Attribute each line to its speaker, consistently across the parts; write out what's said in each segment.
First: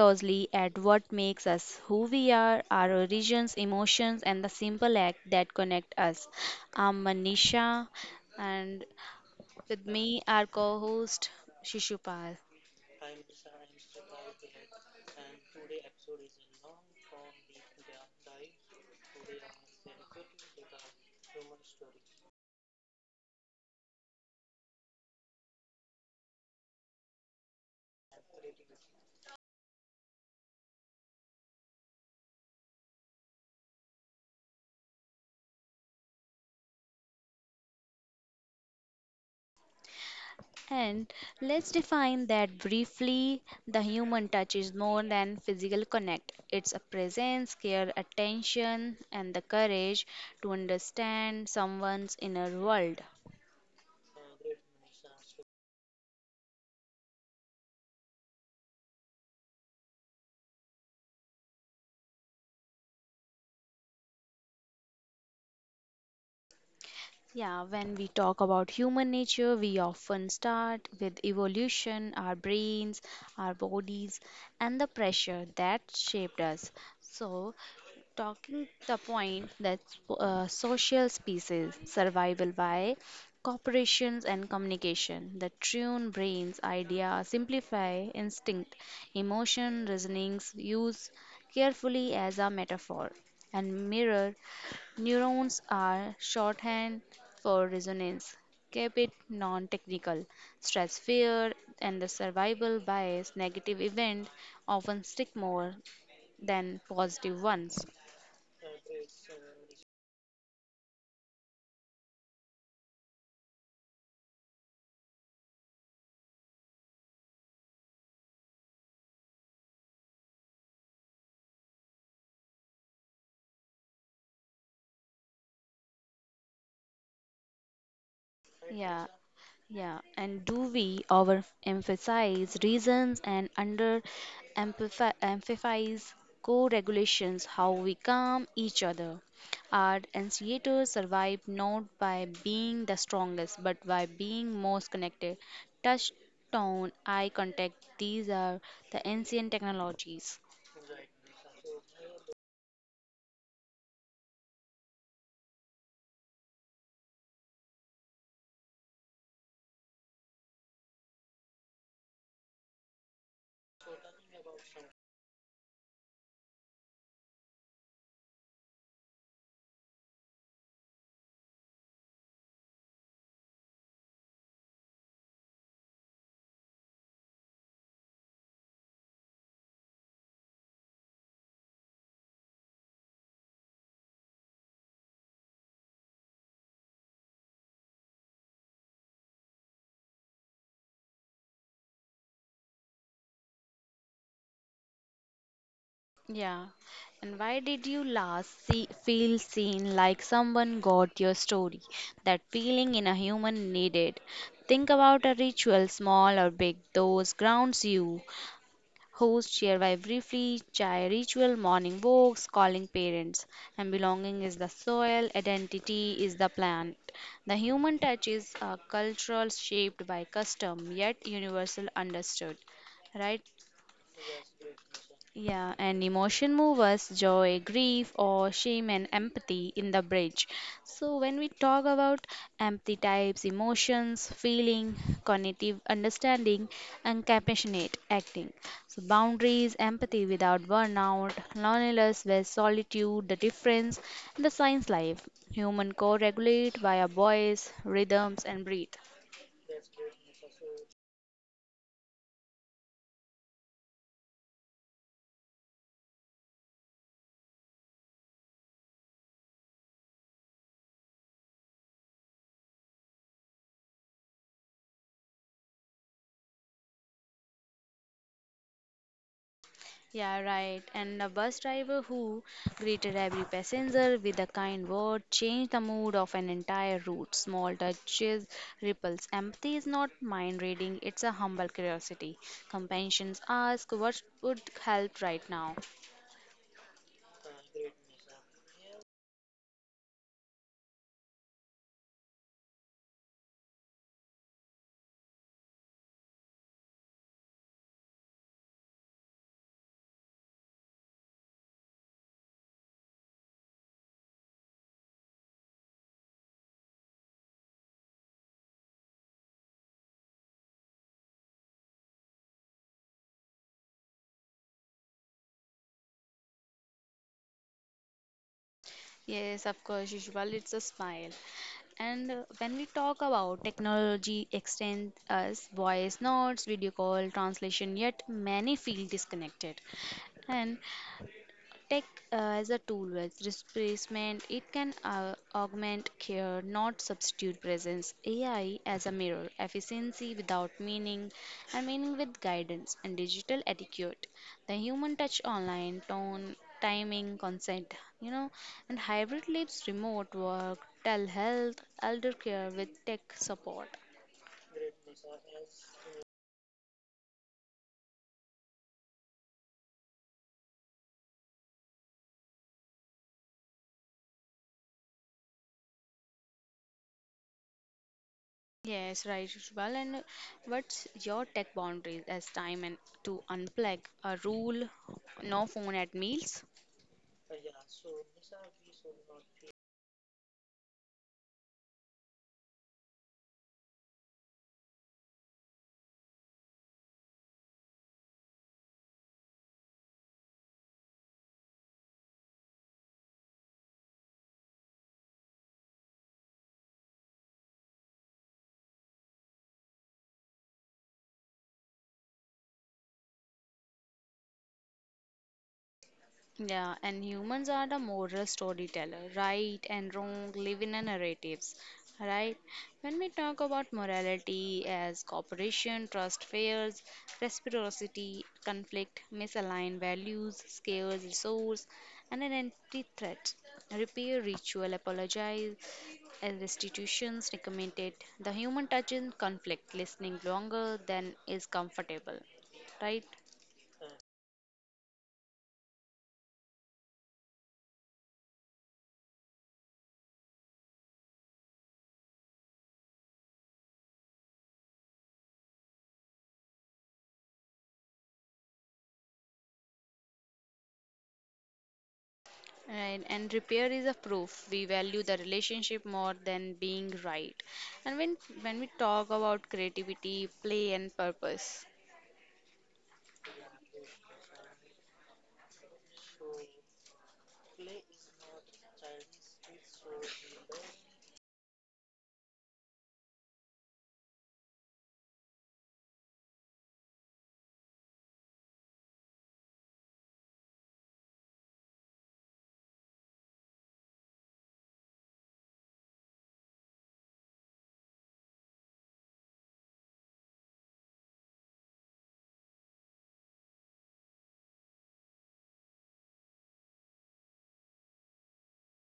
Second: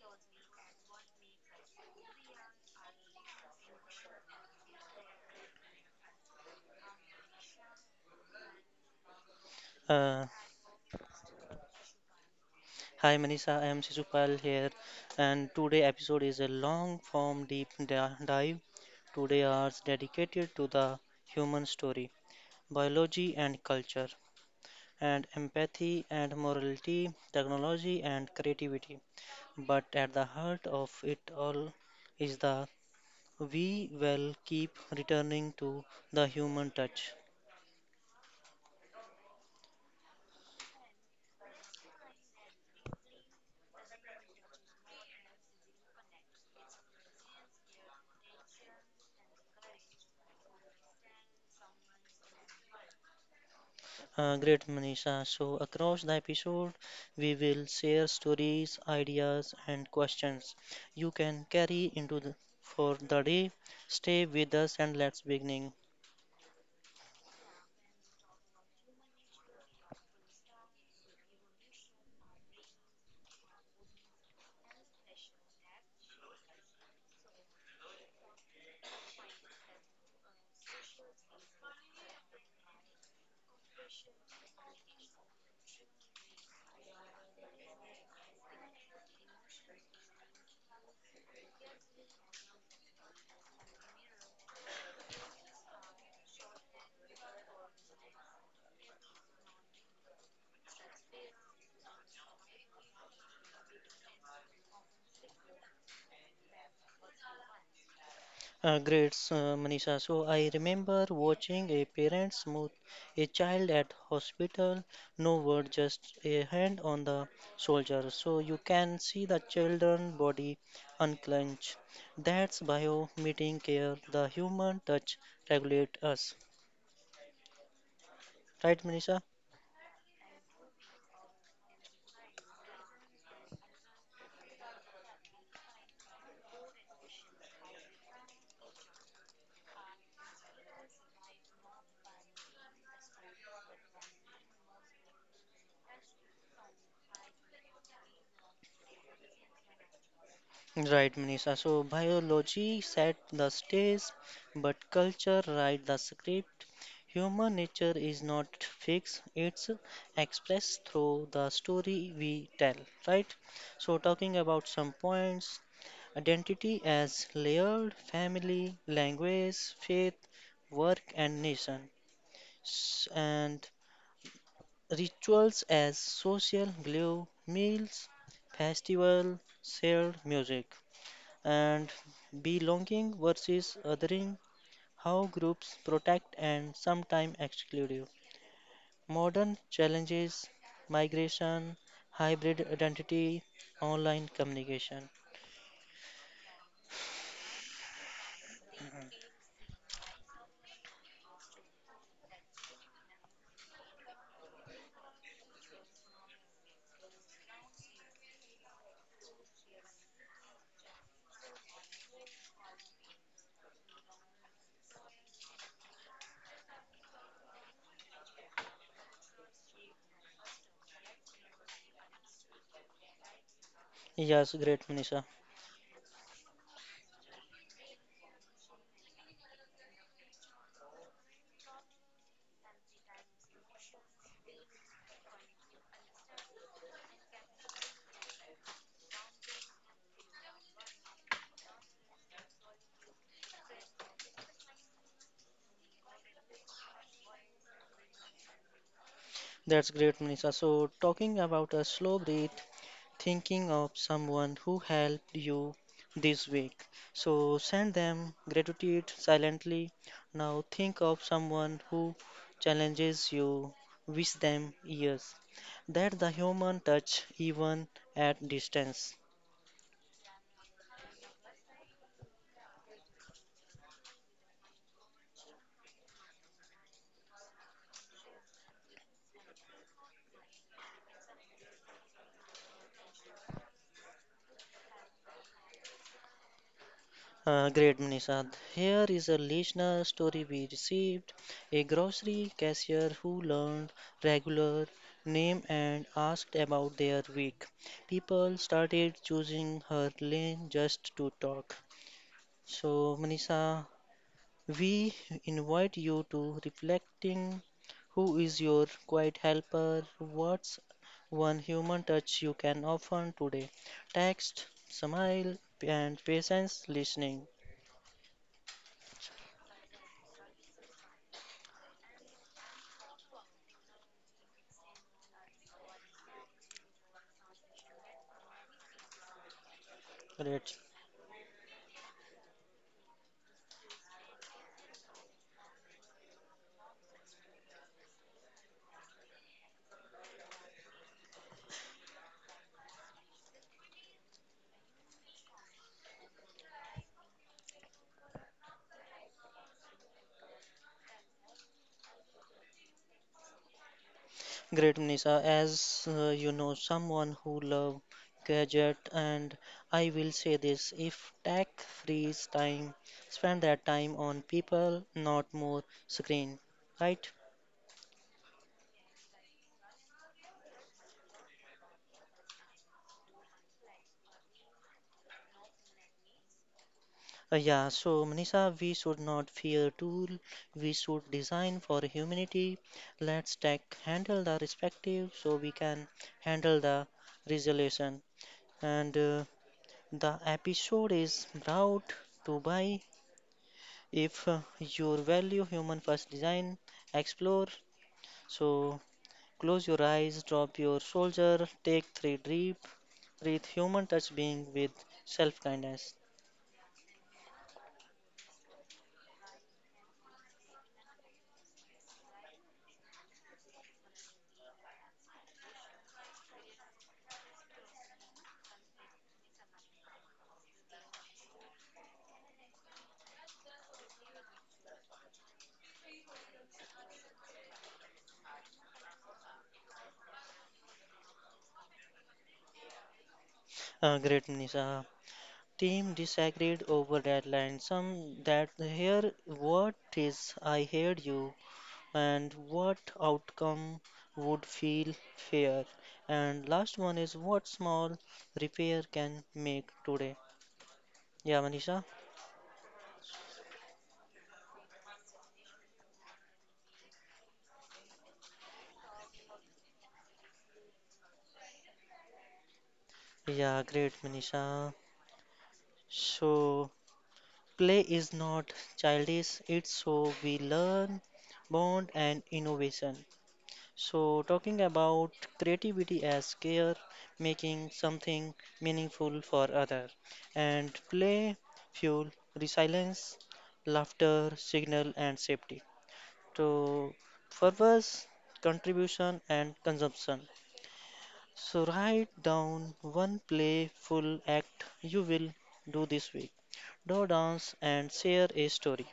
Speaker 1: closely at what makes us who we are, our origins, emotions, and the simple act that connect us. I'm Manisha, and with me,
Speaker 2: Uh,
Speaker 1: our co host Shishupal.
Speaker 2: Hi Manisha, I am Shishupal here, and today episode is a long form deep dive. Today are dedicated to the human story, biology and culture, and empathy and morality, technology and creativity. But at the heart of it all is the we will keep returning to the human touch.
Speaker 1: And let's define that briefly. The human touch is more than physical connect. It's a presence, care, attention, and the courage to understand someone's inner world.
Speaker 2: Great, Manisha. So, across the episode, we will share stories, ideas, and questions you can carry into the, for the day. Stay with us and let's beginning.
Speaker 1: Yeah, when we talk about human nature, we often start with evolution, our brains, our bodies, and the pressure that shaped us. So, talking the point that social species survival by corporations and communication the tune brains idea simplify instinct emotion reasonings use carefully as a metaphor and mirror neurons are shorthand for resonance keep it non-technical stress fear and the survival bias negative event often stick more than positive ones.
Speaker 2: Manisha. So, I remember watching a parent smooth a child at hospital. No word, just a hand on the shoulder. So, you can see the children body unclench. That's bio meeting care. The human touch regulate us. Right,
Speaker 1: Yeah,
Speaker 2: Manisha?
Speaker 1: yeah. And do we overemphasize reasons and under amplify emphasize co-regulations, how we calm each other? Our anciators survived not by being the strongest, but by being most connected. Touch, tone, eye contact, these are the ancient technologies.
Speaker 2: Right, Manisha. So biology set the stage, but culture write the script. Human nature is not fixed, it's expressed through the story we tell, right? So talking about some points, identity as layered, family, language, faith, work and nation. And rituals as social glue, meals, festival, shared music. And belonging versus othering, how groups protect and sometimes exclude. Modern challenges, migration, hybrid identity, online communication.
Speaker 1: Yeah. And why did you last see, feel seen like someone got your story? That feeling in a human needed. Think about a ritual, small or big, those grounds you. Host, share by briefly, chai ritual, morning walks, calling parents. And belonging is the soil, identity is the plant. The human touch is a cultural shaped by custom, yet universal understood. Right?
Speaker 2: Yes, great, Manisha.
Speaker 1: Yeah, and emotion movers, joy, grief, or shame and empathy in the bridge. So, when we talk about empathy types, emotions, feeling, cognitive understanding, and compassionate acting. So, boundaries, empathy without burnout, loneliness with solitude, the difference, and the science life. Human co regulate via voice, rhythms, and breathe.
Speaker 2: That's great, Manisha. So, talking about a slow breath, thinking of someone who helped you this week. So send them gratitude silently. Now think of someone who challenges you. Wish them years. That's the human touch, even at distance.
Speaker 1: Yeah, right. And a bus driver who greeted every passenger with a kind word changed the mood of an entire route. Small touches, ripples. Empathy is not mind reading, it's a humble curiosity. Companions ask, what would help right now?
Speaker 2: Great, Manisha. Here is a listener story we received. A grocery cashier who learned regular name and asked about their week. People started choosing her lane just to talk. So, Manisha, we invite you to reflecting who is your quiet helper? What's one human touch you can offer today? Text, smile, and patience listening.
Speaker 1: Yes, of course, usual, it's a smile. And when we talk about technology extends us voice notes, video call, translation, yet many feel disconnected.
Speaker 2: Great.
Speaker 1: And tech as a tool with replacement, it can augment care, not substitute presence. AI as a mirror, efficiency without meaning, and meaning with guidance and digital etiquette. The human touch online, tone, timing, consent, you know, and hybrid lives, remote work, telehealth, elder care with tech support.
Speaker 2: Great, Nisa. As you know, someone who love gadget, and I will say this: if tech frees time, spend that time on people, not more screen, right?
Speaker 1: Yes, right, well. And what's your tech boundaries as time and to unplug a rule, no phone at meals?
Speaker 2: Yeah. So, Nisa, we should not fear tool. We should design for humanity. Let's tech handle the respective, so we can handle the resolution. And the episode is brought to by. If you value human first design, explore. So close your eyes, drop your shoulder, take three deep breath. Human touch being with self kindness.
Speaker 1: Yeah, and humans are the moral storyteller. Right and wrong live in a narratives, right? When we talk about morality as cooperation, trust, fears, reciprocity, conflict, misaligned values, scarce resource, and an identity threat, repair, ritual, apologize, and restitutions recommended. The human touch in conflict, listening longer than is comfortable, right?
Speaker 2: Great, Nisha. Team disagreed over deadline. Some that here, what is I heard you, and what outcome would feel fair. And last one is what small repair can make today. Yeah, Manisha.
Speaker 1: Right, and repair is a proof. We value the relationship more than being right. And when we talk about creativity, play, and purpose,
Speaker 2: Yeah, great, Manisha. So, play is not childish, it's so we learn, bond, and innovation. So, talking about creativity as care, making something meaningful for other, and play fuel resilience, laughter, signal, and safety. So, purpose, contribution, and consumption. So write down one playful act you will do this week. Do dance and share a story.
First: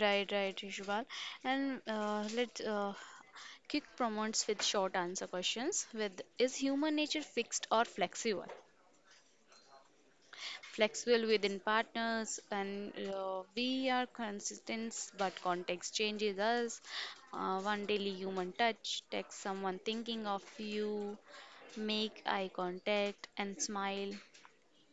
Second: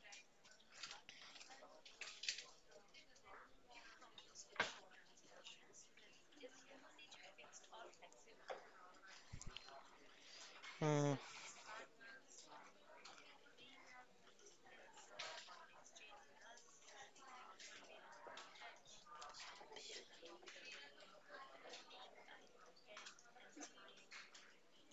Speaker 1: right, right, Rishubal. And let's kick promotes with short answer questions. With is human nature fixed or flexible?
Speaker 2: Mm,
Speaker 1: Flexible within partners, and we are consistent, but context changes us. One daily human touch, text someone thinking of you, make eye contact, and smile.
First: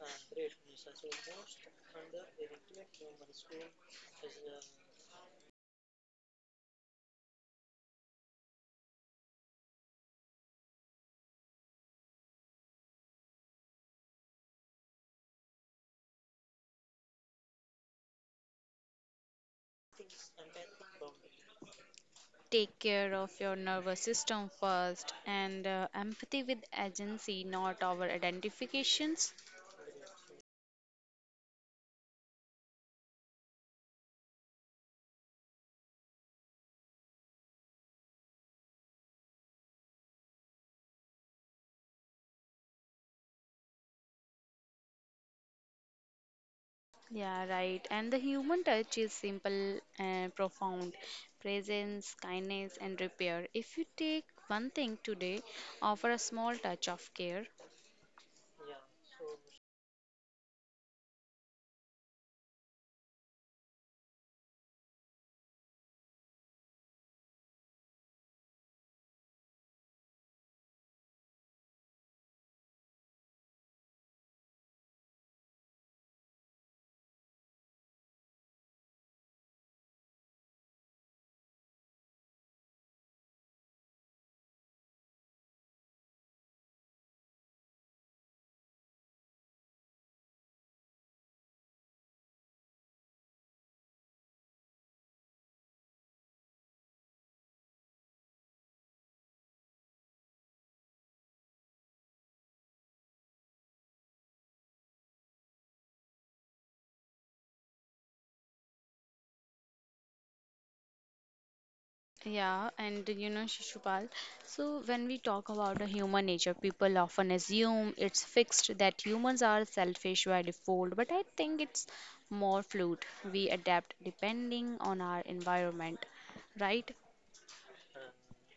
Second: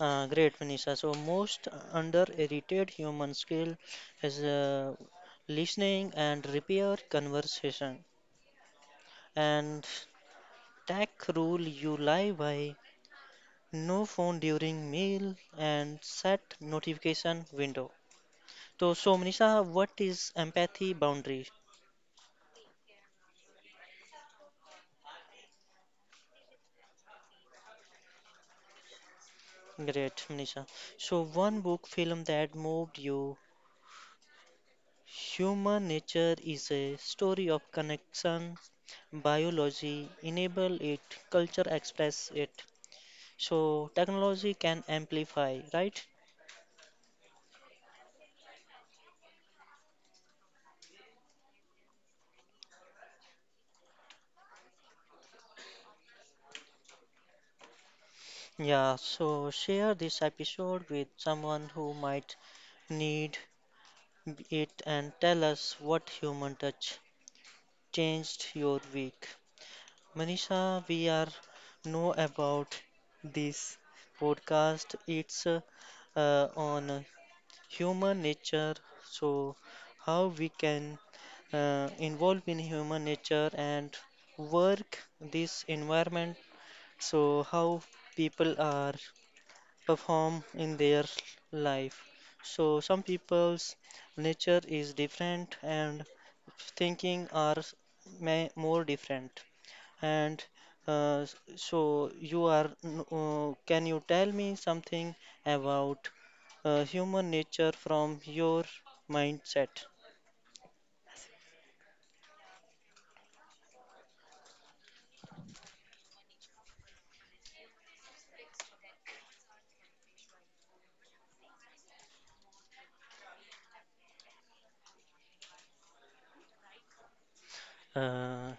Speaker 2: great, Manisha. So most underrated human skill is listening and repair conversation. And tech rule you lie by. No phone during meal and set notification window. So, Manisha, what is empathy boundary?
Speaker 1: Take care of your nervous system first, and empathy with agency, not our identifications.
Speaker 2: Great, Nisha. So, one book film that moved you, Human Nature, is a story of connection, biology, enable it, culture express it. So, technology can amplify, right?
Speaker 1: Yeah, right. And the human touch is simple and profound. Presence, kindness, and repair. If you take one thing today, offer a small touch of care.
Speaker 2: Yeah, so share this episode with someone who might need it and tell us what human touch changed your week. Manisha, we are know about this podcast. It's on human nature, so how we can involve in human nature and work this environment. So how people are perform in their life. So some people's nature is different and thinking are may, more different. And uh, so you are, can you tell me something about human nature from your mindset?
Speaker 1: Yeah, and you know, Shishupal, so when we talk about the human nature, people often assume it's fixed that humans are selfish by default, but I think it's more fluid. We adapt depending on our environment, right?
Speaker 2: Uh,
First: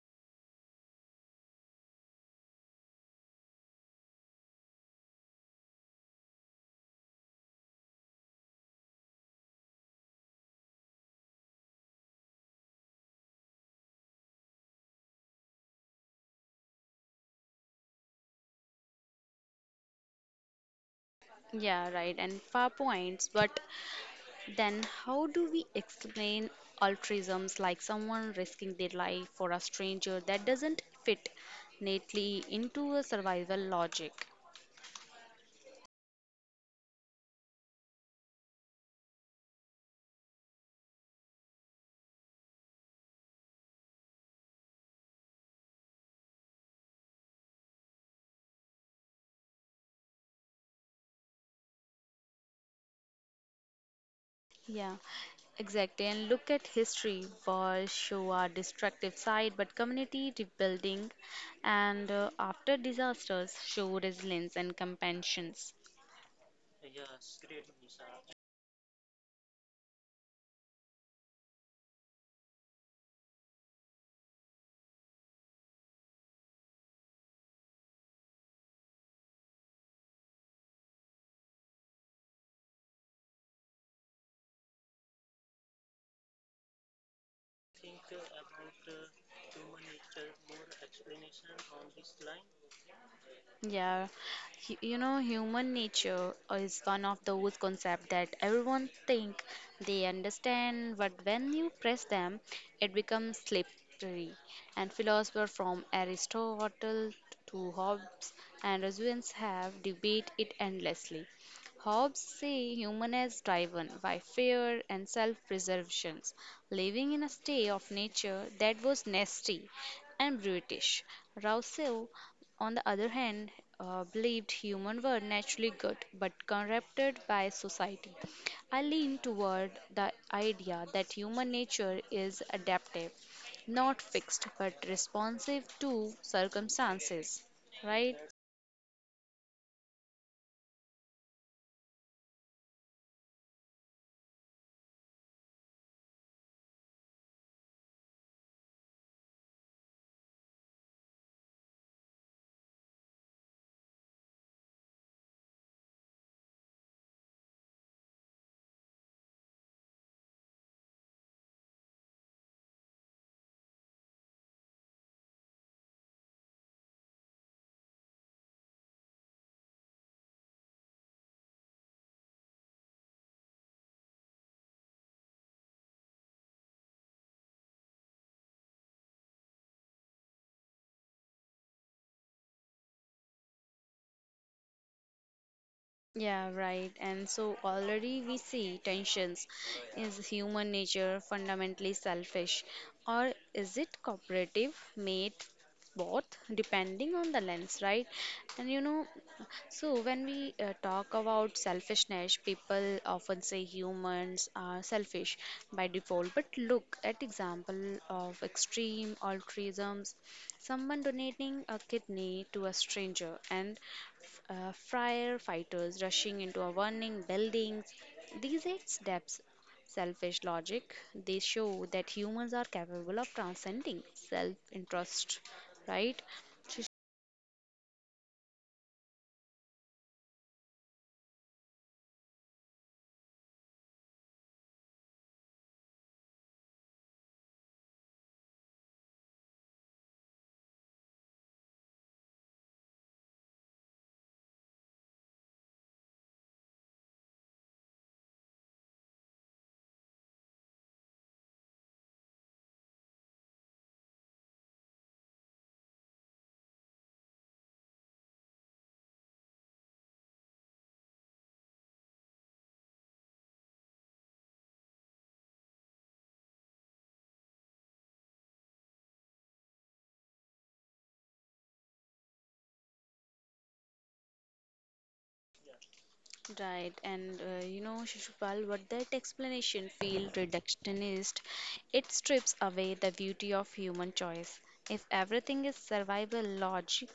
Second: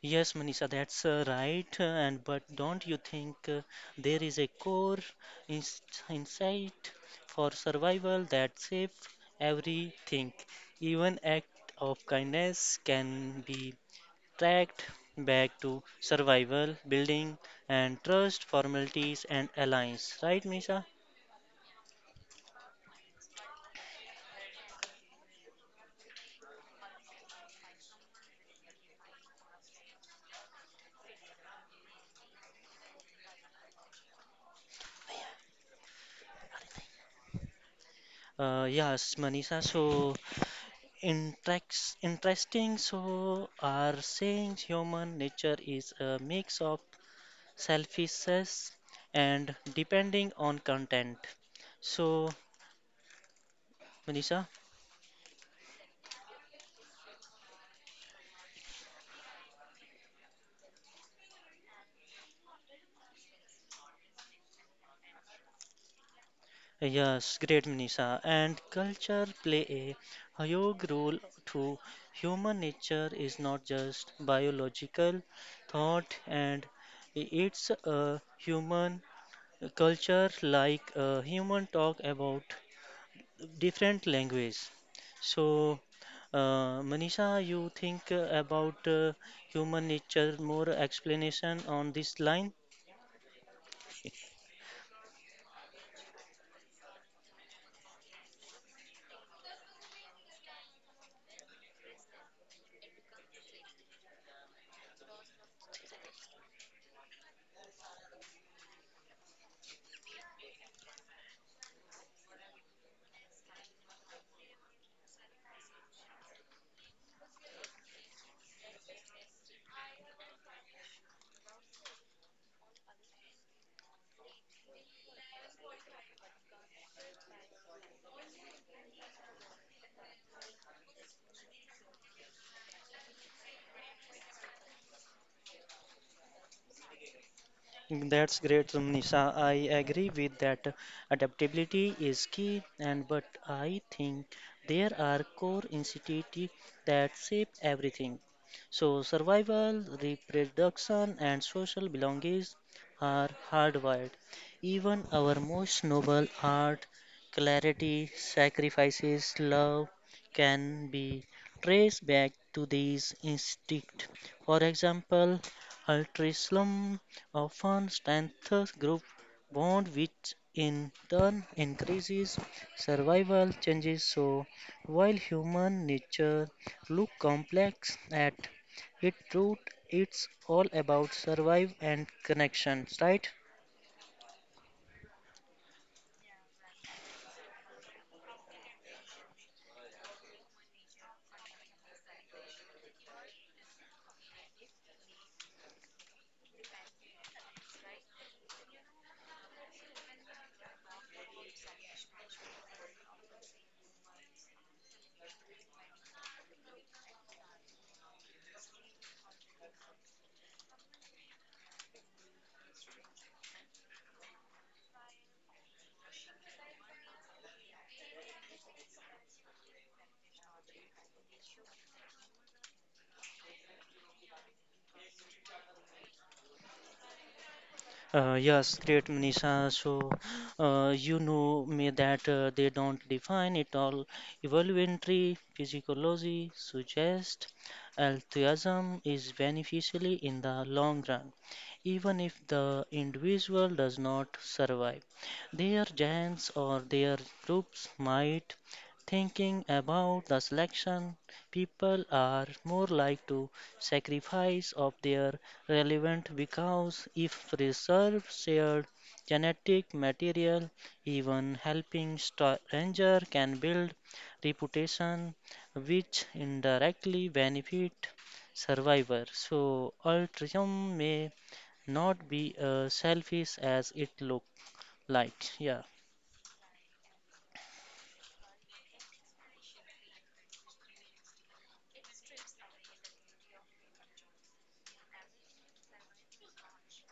Speaker 2: yes, Manisha, that's right. And but don't you think there is a core ins insight for survival that saves everything? Even act of kindness can be tracked back to survival, building, and trust, formalities, and alliance. Right, Misha?
Speaker 1: Yeah, right, and far points, but then, how do we explain altruisms like someone risking their life for a stranger that doesn't fit neatly into a survival logic?
Speaker 2: Yes, Manisha. So, interesting. So, are saying human nature is a mix of selfishness and depending on content. So, Manisha.
Speaker 1: Yeah, exactly. And look at history. Wars show our destructive side, but community rebuilding and after disasters show resilience and compassion.
Speaker 2: Yes, great Manisha. And culture play a huge role too. Human nature is not just biological thought, and it's a human culture like human talk about different language. So, Manisha, you think about human nature more explanation on this line?
Speaker 1: Yeah, you know, human nature is one of those concepts that everyone think they understand, but when you press them, it becomes slippery. And philosophers from Aristotle to Hobbes and Rousseau have debated it endlessly. Hobbes say human is driven by fear and self-preservation, living in a state of nature that was nasty and brutish. Rousseau on the other hand, believed humans were naturally good but corrupted by society. I lean toward the idea that human nature is adaptive, not fixed but responsive to circumstances, right?
Speaker 2: That's great, Nisha. I agree with that. Adaptability is key, and but I think there are core instincts that shape everything. So survival, reproduction, and social belongings are hardwired. Even our most noble art, clarity, sacrifices, love can be traced back to these instincts. For example, altruism often strengthens group bond which in turn increases survival changes so while human nature look complex at its root it's all about survive and connections, right?
Speaker 1: Yeah, right. And so already we see tensions. Is human nature fundamentally selfish or is it cooperative? Made both depending on the lens, right? And you know, so, when we talk about selfishness, people often say humans are selfish by default. But look at example of extreme altruisms, someone donating a kidney to a stranger, and f- uh, firefighters rushing into a burning buildings. These eight steps selfish logic they show that humans are capable of transcending self interest, right? So
Speaker 2: Yes, great, Manisha. So, you know me that they don't define it all. Evolutionary physiology suggests altruism is beneficially in the long run, even if the individual does not survive. Their giants or their groups might thinking about the selection people are more like to sacrifice of their relevant because if reserve shared genetic material, even helping stranger can build reputation which indirectly benefit survivor. So altruism may not be selfish as it look like. Yeah.
Speaker 1: right, and you know, Shishupal, what that explanation feel reductionist, it strips away the beauty of human choice. If everything is survival logic,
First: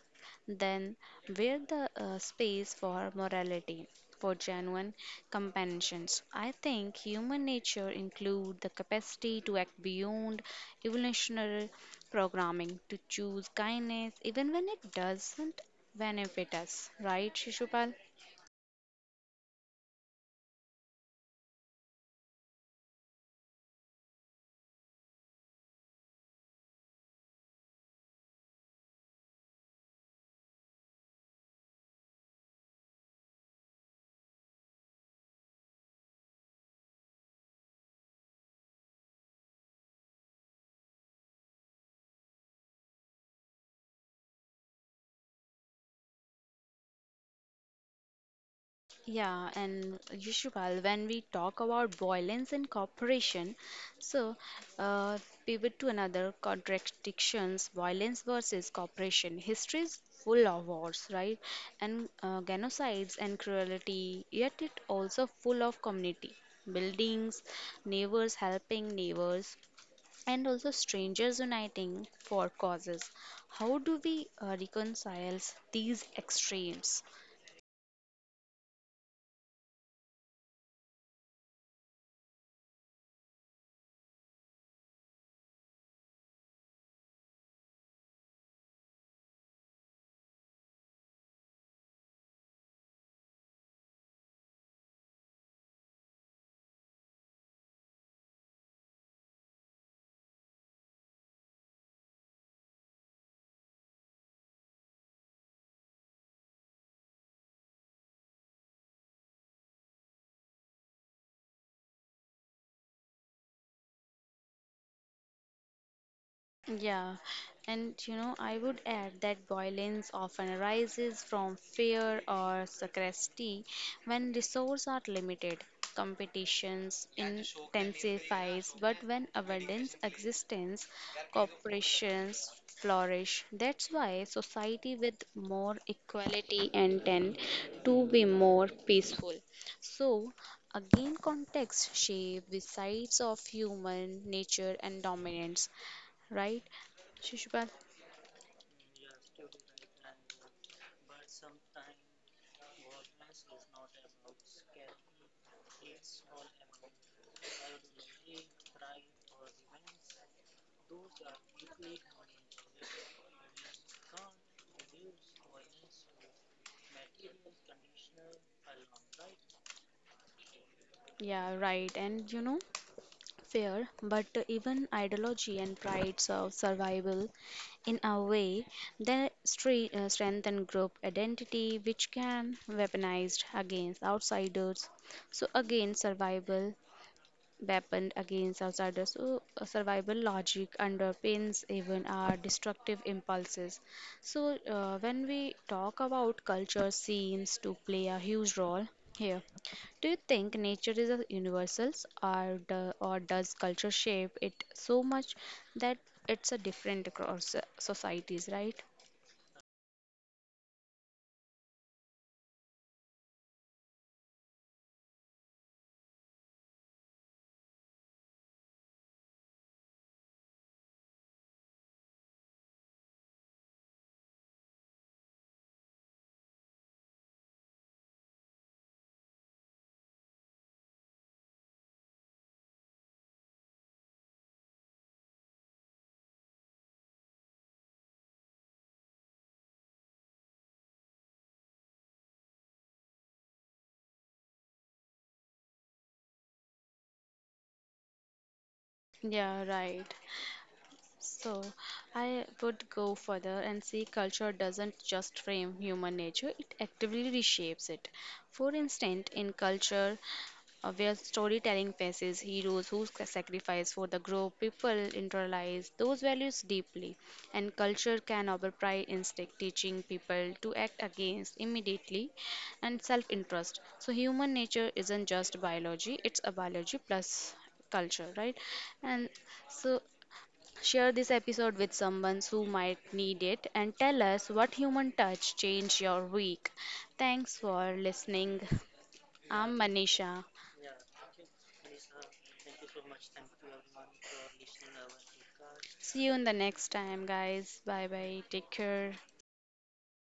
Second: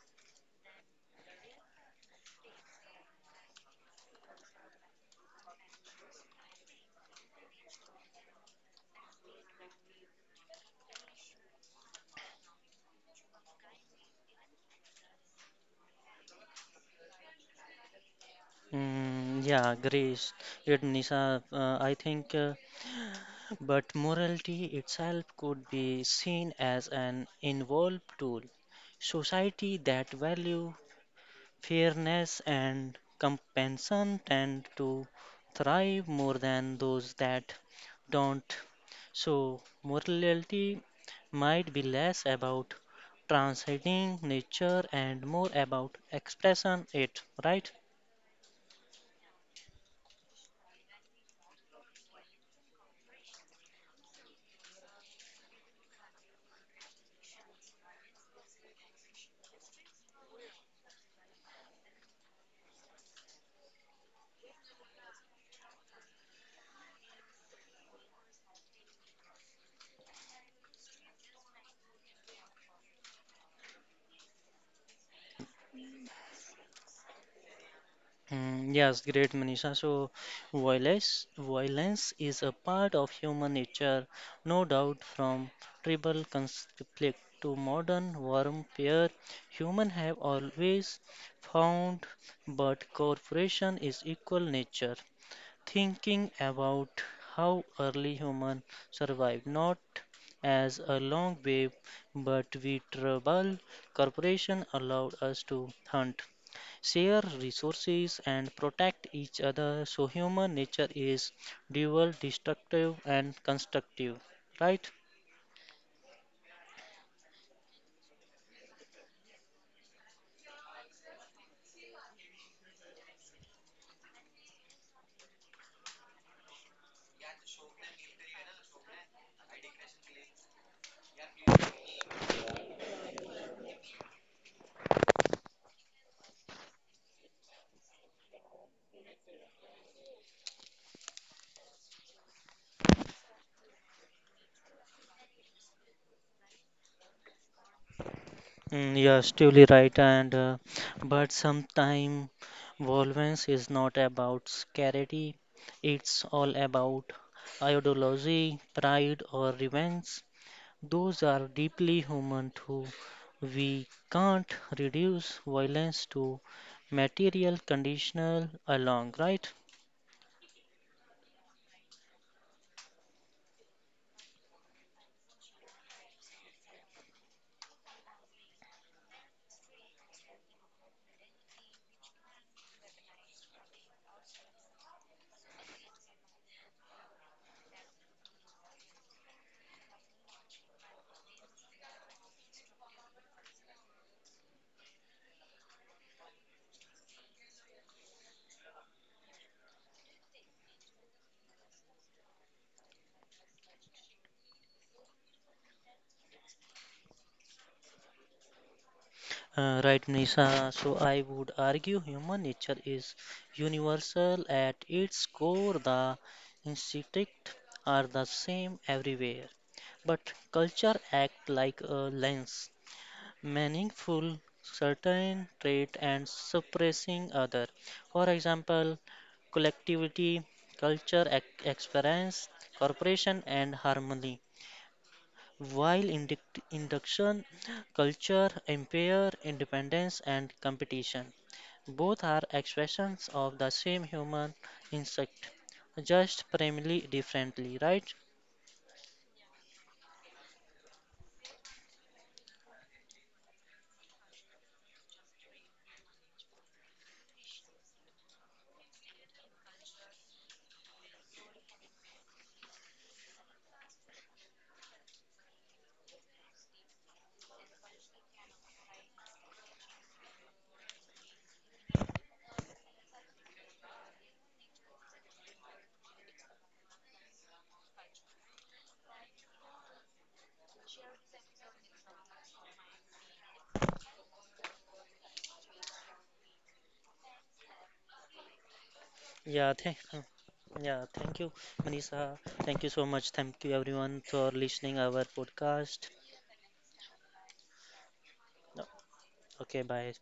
Speaker 1: then where the space for morality, for genuine companions? I think human nature include the capacity to act beyond evolutionary programming, to choose kindness even when it doesn't benefit us. Right, Shishupal?
Speaker 2: Mm, yeah, Grace, it Nisha, I think But morality itself could be seen as an involved tool. Society that value fairness and compensation tend to thrive more than those that don't. So morality might be less about transcending nature and more about expressing it, right?
Speaker 1: Yeah, and Yushpal, when we talk about violence and cooperation, so uh, pivot to another contradictions, violence versus cooperation. History is full of wars, right? And genocides and cruelty, yet it also full of community, buildings, neighbors helping neighbors, and also strangers uniting for causes. How do we reconcile these extremes?
Speaker 2: Mm, yes, great, Manisha. So, violence is a part of human nature, no doubt. From tribal conflict to modern warfare, human have always found, but cooperation is equal nature thinking about how early humans survived not as a long wave, but we tribal corporation allowed us to hunt, share resources, and protect each other. So human nature is dual, destructive and constructive, right?
Speaker 1: Yeah, and you know, I would add that violence often arises from fear or scarcity when resources are limited. Competitions intensifies, but when abundance existence, corporations flourish. That's why society with more equality and tend to be more peaceful. So, again, context shape the sides of human nature and dominance, right? Shishupal?
Speaker 2: Mm, you're right, and but sometimes violence is not about scarcity; it's all about ideology, pride, or revenge. Those are deeply human too. We can't reduce violence to material conditional along, right?
Speaker 1: Yeah, right. And you know, fair, but even ideology and prides of survival in a way they strengthen group identity, which can weaponized against outsiders. So again, survival weapon against outsiders. So, survival logic underpins even our destructive impulses. So, when we talk about culture, seems to play a huge role here. Do you think nature is a universals, or or does culture shape it so much that it's a different across societies, right?
Speaker 2: Right, Nisha. So I would argue human nature is universal at its core. The instincts are the same everywhere, but culture act like a lens, meaningful certain trait and suppressing other. For example, collectivity, culture, experience, cooperation, and harmony. While induction culture impair independence and competition, both are expressions of the same human instinct, just primarily differently, right?
Speaker 1: Yeah, right. So, I would go further and say culture doesn't just frame human nature, it actively reshapes it. For instance, in culture, where storytelling faces heroes who sacrifice for the group, people internalize those values deeply, and culture can override instinct, teaching people to act against immediately and self-interest. So, human nature isn't just biology; it's a biology plus culture, right? And so share this episode with someone who might need it and tell us what human touch changed your week. Thanks for listening.
Speaker 2: Yeah,
Speaker 1: I'm
Speaker 2: thank,
Speaker 1: Manisha.
Speaker 2: yeah, thank you, Manisha. Thank you so much. Thank you everyone for listening our podcast.
Speaker 1: See you in the next time, guys. Bye bye. Take care.
Speaker 2: Okay, bye.